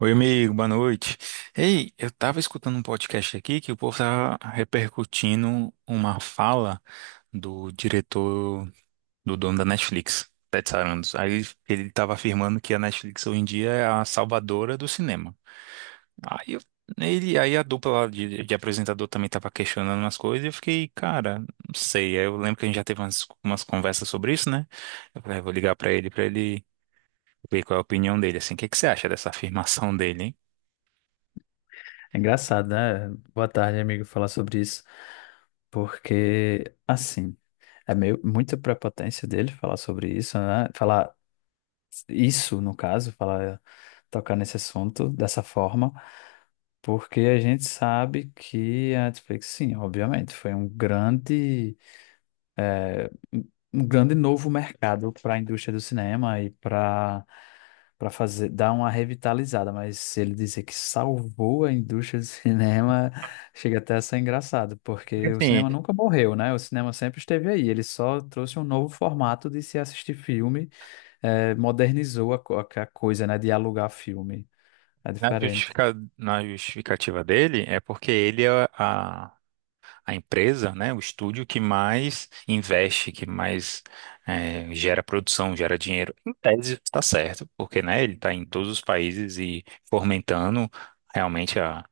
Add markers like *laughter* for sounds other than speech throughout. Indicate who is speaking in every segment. Speaker 1: Oi, amigo, boa noite. Ei, eu tava escutando um podcast aqui que o povo tava repercutindo uma fala do diretor, do dono da Netflix, Ted Sarandos. Aí ele tava afirmando que a Netflix hoje em dia é a salvadora do cinema. Aí eu, aí a dupla lá de apresentador também tava questionando umas coisas e eu fiquei, cara, não sei. Aí eu lembro que a gente já teve umas conversas sobre isso, né? Eu falei, "Ah, eu vou ligar pra ele ver qual é a opinião dele, assim. O que que você acha dessa afirmação dele, hein?
Speaker 2: É engraçado, né? Boa tarde, amigo, falar sobre isso, porque, assim, é meio muita prepotência dele falar sobre isso, né? Falar isso, no caso, falar, tocar nesse assunto dessa forma, porque a gente sabe que a Netflix, sim, obviamente, foi um grande é, um grande novo mercado para a indústria do cinema e para fazer dar uma revitalizada, mas se ele dizer que salvou a indústria do *laughs* cinema, chega até a ser engraçado,
Speaker 1: Porque,
Speaker 2: porque o
Speaker 1: assim,
Speaker 2: cinema nunca morreu, né? O cinema sempre esteve aí, ele só trouxe um novo formato de se assistir filme, modernizou a coisa, né? De alugar filme. É diferente.
Speaker 1: na justificativa dele é porque ele é a empresa, né, o estúdio que mais investe, que mais gera produção, gera dinheiro. Em tese está certo, porque né, ele está em todos os países e fomentando realmente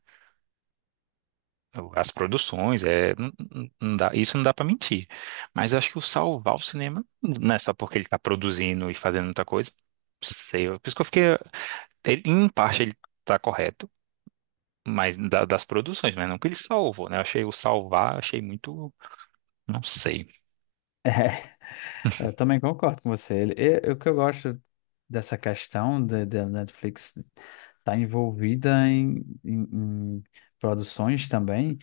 Speaker 1: as produções. É, não isso não dá para mentir. Mas acho que o salvar o cinema não é só porque ele está produzindo e fazendo muita coisa. Não sei, por isso que eu fiquei. Em parte ele tá correto, mas das produções, mas não que ele salvou, né? Eu achei o salvar, achei muito, não sei.
Speaker 2: *laughs* Eu também concordo com você. O que eu gosto dessa questão da Netflix estar envolvida em- em produções também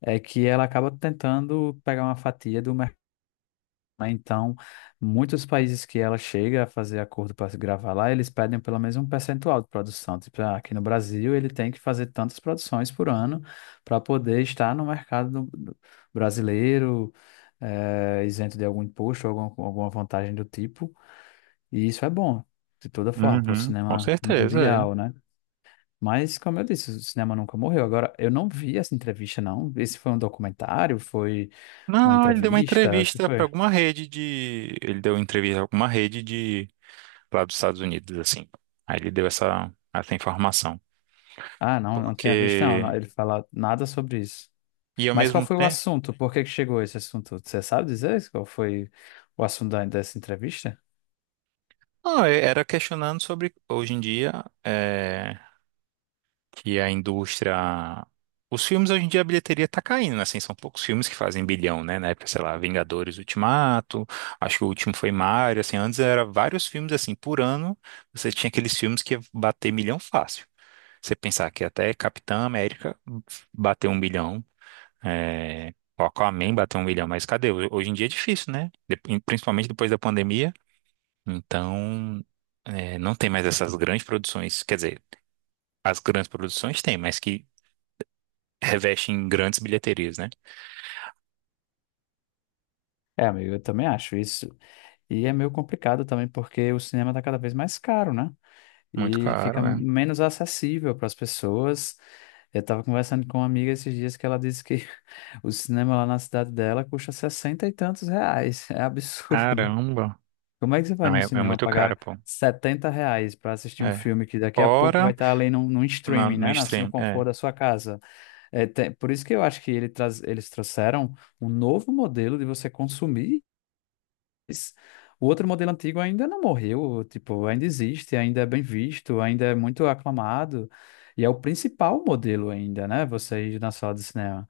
Speaker 2: é que ela acaba tentando pegar uma fatia do mercado, né? Então, muitos países que ela chega a fazer acordo para gravar lá, eles pedem pelo menos um percentual de produção. Tipo, ah, aqui no Brasil, ele tem que fazer tantas produções por ano para poder estar no mercado brasileiro, isento de algum imposto, alguma, alguma vantagem do tipo. E isso é bom, de toda forma, para o
Speaker 1: Uhum, com
Speaker 2: cinema
Speaker 1: certeza,
Speaker 2: mundial,
Speaker 1: é.
Speaker 2: né? Mas, como eu disse, o cinema nunca morreu. Agora, eu não vi essa entrevista, não. Esse foi um documentário? Foi uma
Speaker 1: Não, ele deu uma
Speaker 2: entrevista? O que
Speaker 1: entrevista pra
Speaker 2: foi?
Speaker 1: alguma rede de, ele deu entrevista a alguma rede de lá dos Estados Unidos, assim. Aí ele deu essa informação,
Speaker 2: Ah, não, não tinha visto, não.
Speaker 1: porque
Speaker 2: Ele fala nada sobre isso.
Speaker 1: e ao
Speaker 2: Mas qual
Speaker 1: mesmo
Speaker 2: foi o
Speaker 1: tempo,
Speaker 2: assunto? Por que que chegou esse assunto? Você sabe dizer qual foi o assunto dessa entrevista?
Speaker 1: não, era questionando sobre hoje em dia é, que a indústria. Os filmes hoje em dia a bilheteria tá caindo, né? Assim, são poucos filmes que fazem bilhão, né? Na época, sei lá, Vingadores Ultimato, acho que o último foi Mario, assim, antes era vários filmes assim, por ano, você tinha aqueles filmes que ia bater milhão fácil. Você pensar que até Capitã América bateu um bilhão, é... o Aquaman bateu um bilhão, mas cadê? Hoje em dia é difícil, né? Principalmente depois da pandemia. Então, é, não tem mais essas grandes produções, quer dizer, as grandes produções tem, mas que reveste em grandes bilheterias, né?
Speaker 2: É, amigo, eu também acho isso. E é meio complicado também, porque o cinema está cada vez mais caro, né?
Speaker 1: Muito
Speaker 2: E fica
Speaker 1: caro, é.
Speaker 2: menos acessível para as pessoas. Eu estava conversando com uma amiga esses dias que ela disse que *laughs* o cinema lá na cidade dela custa 60 e tantos reais. É absurdo.
Speaker 1: Caramba.
Speaker 2: Como é que você vai
Speaker 1: Não,
Speaker 2: no
Speaker 1: é, é
Speaker 2: cinema
Speaker 1: muito
Speaker 2: pagar
Speaker 1: caro, pô.
Speaker 2: 70 reais para assistir um
Speaker 1: É.
Speaker 2: filme que daqui a pouco vai
Speaker 1: Fora
Speaker 2: estar ali num, num streaming,
Speaker 1: no
Speaker 2: né? No
Speaker 1: stream,
Speaker 2: conforto
Speaker 1: é.
Speaker 2: da sua casa. Por isso que eu acho que ele traz, eles trouxeram um novo modelo de você consumir, mas o outro modelo antigo ainda não morreu, tipo, ainda existe, ainda é bem visto, ainda é muito aclamado, e é o principal modelo ainda, né? Você ir na sala de cinema.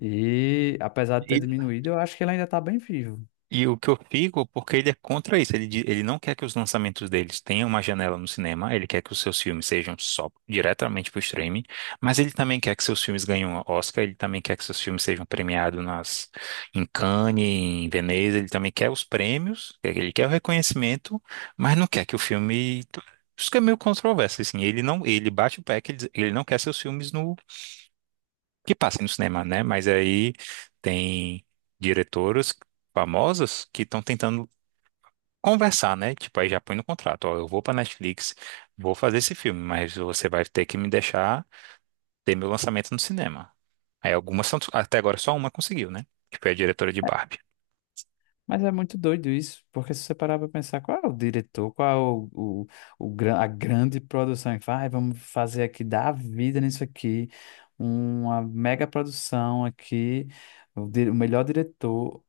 Speaker 2: E apesar de ter
Speaker 1: E
Speaker 2: diminuído, eu acho que ele ainda está bem vivo.
Speaker 1: E o que eu fico, porque ele é contra isso, ele não quer que os lançamentos deles tenham uma janela no cinema, ele quer que os seus filmes sejam só diretamente para o streaming, mas ele também quer que seus filmes ganhem um Oscar, ele também quer que seus filmes sejam premiados nas, em Cannes, em Veneza, ele também quer os prêmios, ele quer o reconhecimento, mas não quer que o filme... Isso que é meio controverso, assim, ele não, ele bate o pé que ele, ele não quer seus filmes no, que passem no cinema, né? Mas aí tem diretoras famosas que estão tentando conversar, né? Tipo, aí já põe no contrato, ó, eu vou pra Netflix, vou fazer esse filme, mas você vai ter que me deixar ter meu lançamento no cinema. Aí algumas são, até agora só uma conseguiu, né? Que foi a diretora de Barbie.
Speaker 2: Mas é muito doido isso, porque se você parar para pensar qual é o diretor, qual é o, a grande produção que faz: "Ai, vamos fazer aqui, dar a vida nisso aqui, uma mega produção aqui, o melhor diretor,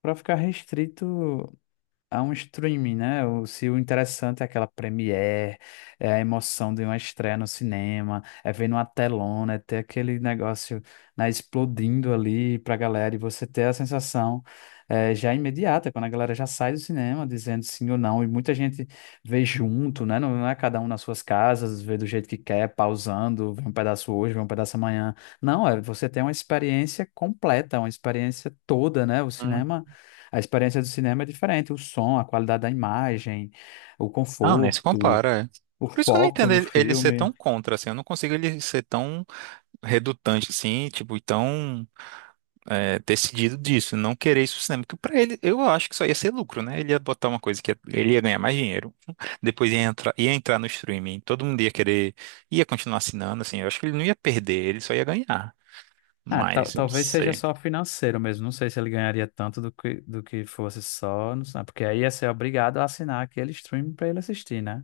Speaker 2: para ficar restrito a um streaming, né?" O, se o interessante é aquela premiere, é a emoção de uma estreia no cinema, é ver numa telona, é ter aquele negócio, né, explodindo ali pra galera e você ter a sensação já imediata, quando a galera já sai do cinema dizendo sim ou não, e muita gente vê junto, né? Não é cada um nas suas casas, vê do jeito que quer, pausando, vê um pedaço hoje, vê um pedaço amanhã. Não, é, você tem uma experiência completa, uma experiência toda, né? O
Speaker 1: Hum.
Speaker 2: cinema. A experiência do cinema é diferente: o som, a qualidade da imagem, o
Speaker 1: Ah, nem se
Speaker 2: conforto,
Speaker 1: compara, é.
Speaker 2: o
Speaker 1: Por isso que eu não
Speaker 2: foco
Speaker 1: entendo
Speaker 2: no
Speaker 1: ele ser tão
Speaker 2: filme.
Speaker 1: contra, assim, eu não consigo ele ser tão redutante, assim, tipo, tão decidido disso, não querer isso pro cinema, porque pra ele, eu acho que só ia ser lucro, né? Ele ia botar uma coisa que ele ia ganhar mais dinheiro, *laughs* depois ia entrar no streaming, todo mundo ia querer, ia continuar assinando, assim, eu acho que ele não ia perder, ele só ia ganhar,
Speaker 2: Ah,
Speaker 1: mas eu não
Speaker 2: talvez seja
Speaker 1: sei.
Speaker 2: só financeiro mesmo. Não sei se ele ganharia tanto do que fosse só, não sei, porque aí ia ser obrigado a assinar aquele stream para ele assistir, né?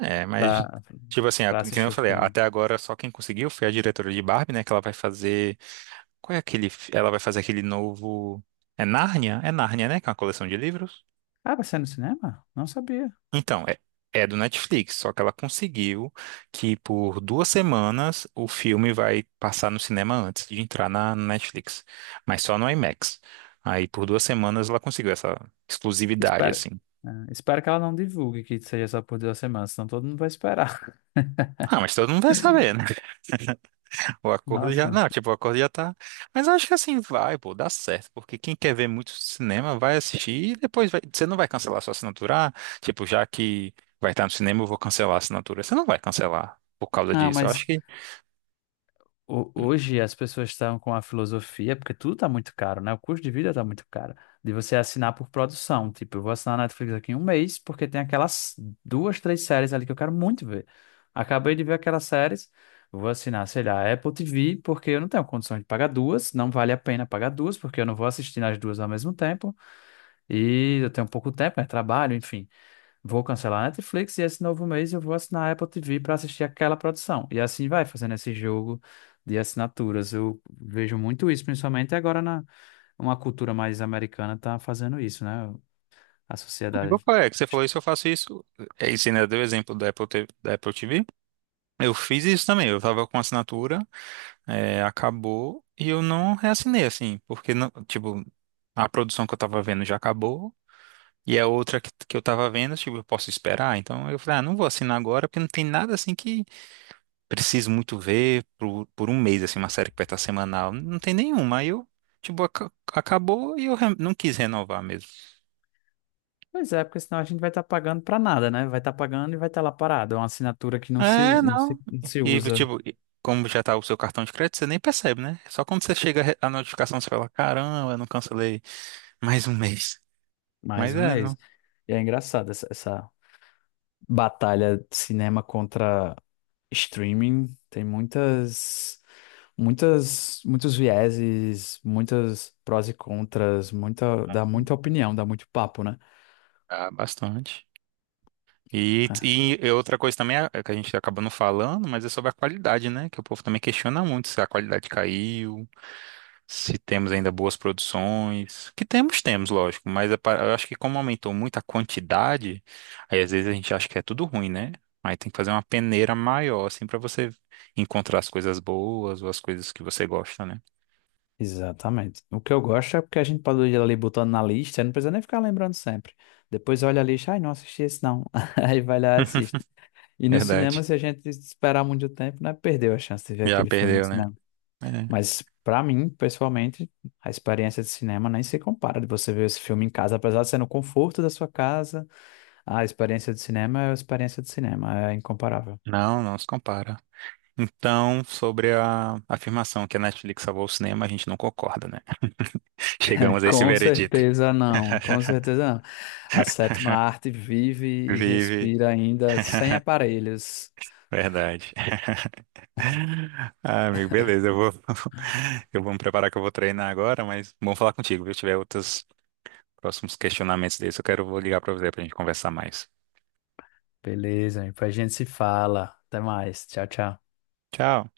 Speaker 1: É, mas,
Speaker 2: Para
Speaker 1: tipo assim,
Speaker 2: para
Speaker 1: que nem eu
Speaker 2: assistir o
Speaker 1: falei,
Speaker 2: filme.
Speaker 1: até agora só quem conseguiu foi a diretora de Barbie, né, que ela vai fazer, qual é aquele, ela vai fazer aquele novo, é Nárnia? É Nárnia, né, que é uma coleção de livros?
Speaker 2: Ah, vai ser no cinema? Não sabia.
Speaker 1: Então, é, é do Netflix, só que ela conseguiu que por duas semanas o filme vai passar no cinema antes de entrar na Netflix, mas só no IMAX. Aí por duas semanas ela conseguiu essa exclusividade,
Speaker 2: Espero,
Speaker 1: assim.
Speaker 2: ah, espero que ela não divulgue que seja só por 2 semanas, senão todo mundo vai esperar. *laughs*
Speaker 1: Ah, mas todo mundo vai saber, né? *laughs* O acordo já.
Speaker 2: Nossa.
Speaker 1: Não, tipo, o acordo já tá. Mas eu acho que assim vai, pô, dá certo. Porque quem quer ver muito cinema vai assistir e depois vai... você não vai cancelar sua assinatura. Ah, tipo, já que vai estar no cinema, eu vou cancelar a assinatura. Você não vai cancelar por causa
Speaker 2: Não,
Speaker 1: disso. Eu acho
Speaker 2: mas
Speaker 1: que
Speaker 2: hoje as pessoas estão com a filosofia, porque tudo está muito caro, né? O custo de vida está muito caro. De você assinar por produção. Tipo, eu vou assinar a Netflix aqui em um mês, porque tem aquelas duas, três séries ali que eu quero muito ver. Acabei de ver aquelas séries, vou assinar, sei lá, a Apple TV, porque eu não tenho condição de pagar duas, não vale a pena pagar duas, porque eu não vou assistir nas duas ao mesmo tempo. E eu tenho pouco tempo, né? Trabalho, enfim. Vou cancelar a Netflix e esse novo mês eu vou assinar a Apple TV para assistir aquela produção. E assim vai, fazendo esse jogo de assinaturas. Eu vejo muito isso, principalmente agora na uma cultura mais americana tá fazendo isso, né? A
Speaker 1: eu,
Speaker 2: sociedade.
Speaker 1: falei, é, que você falou isso, eu faço isso. É, e você ainda deu o exemplo da Apple, T- V da Apple TV. Eu fiz isso também. Eu tava com assinatura, é, acabou e eu não reassinei, assim, porque, não, tipo, a produção que eu tava vendo já acabou e a outra que eu tava vendo, tipo, eu posso esperar. Então eu falei, ah, não vou assinar agora porque não tem nada, assim, que preciso muito ver por um mês, assim, uma série que vai estar semanal. Não tem nenhuma. Aí eu, tipo, acabou e eu não quis renovar mesmo.
Speaker 2: Pois é, porque senão a gente vai estar pagando para nada, né? Vai estar pagando e vai estar lá parado. É uma assinatura que não se, u-
Speaker 1: É,
Speaker 2: não se,
Speaker 1: não.
Speaker 2: não se
Speaker 1: E,
Speaker 2: usa
Speaker 1: tipo, e como já tá o seu cartão de crédito, você nem percebe, né? Só quando você chega a notificação, você fala, caramba, eu não cancelei mais um mês.
Speaker 2: mais
Speaker 1: Mas
Speaker 2: um
Speaker 1: é,
Speaker 2: mês.
Speaker 1: não.
Speaker 2: E é engraçado essa, essa batalha de cinema contra streaming. Tem muitas, muitas, muitos vieses, muitas prós e contras, muita, dá muita opinião, dá muito papo, né?
Speaker 1: Ah, bastante. E,
Speaker 2: É,
Speaker 1: e e outra coisa também é que a gente acaba não falando, mas é sobre a qualidade, né? Que o povo também questiona muito se a qualidade caiu. Se temos ainda boas produções. Que temos, temos, lógico, mas é eu acho que como aumentou muito a quantidade, aí às vezes a gente acha que é tudo ruim, né? Aí tem que fazer uma peneira maior, assim, pra você encontrar as coisas boas ou as coisas que você gosta, né?
Speaker 2: exatamente. O que eu gosto é porque a gente pode ir ali botando na lista, não precisa nem ficar lembrando sempre. Depois olha a lista: ai, não assisti esse não. *laughs* Aí vai lá e
Speaker 1: *laughs*
Speaker 2: assiste. E no
Speaker 1: Verdade.
Speaker 2: cinema, se a gente esperar muito tempo, né, perdeu a chance de ver
Speaker 1: Já
Speaker 2: aquele filme no
Speaker 1: perdeu, né?
Speaker 2: cinema.
Speaker 1: É.
Speaker 2: Mas pra mim, pessoalmente, a experiência de cinema nem se compara de você ver esse filme em casa, apesar de ser no conforto da sua casa. A experiência de cinema é a experiência de cinema, é incomparável.
Speaker 1: Não, não se compara. Então, sobre a afirmação que a Netflix salvou o cinema, a gente não concorda, né? *laughs*
Speaker 2: *laughs*
Speaker 1: Chegamos a esse
Speaker 2: Com
Speaker 1: veredito.
Speaker 2: certeza não, com
Speaker 1: *laughs*
Speaker 2: certeza não. A sétima arte vive e
Speaker 1: Vive.
Speaker 2: respira ainda sem
Speaker 1: *laughs*
Speaker 2: aparelhos.
Speaker 1: Verdade. Ah, amigo, beleza. Eu vou, *laughs* eu vou me preparar que eu vou treinar agora, mas bom falar contigo, viu? Se tiver outros próximos questionamentos desses, eu quero, vou ligar pra você pra gente conversar mais.
Speaker 2: Beleza, amigo, a gente se fala. Até mais. Tchau, tchau.
Speaker 1: Tchau.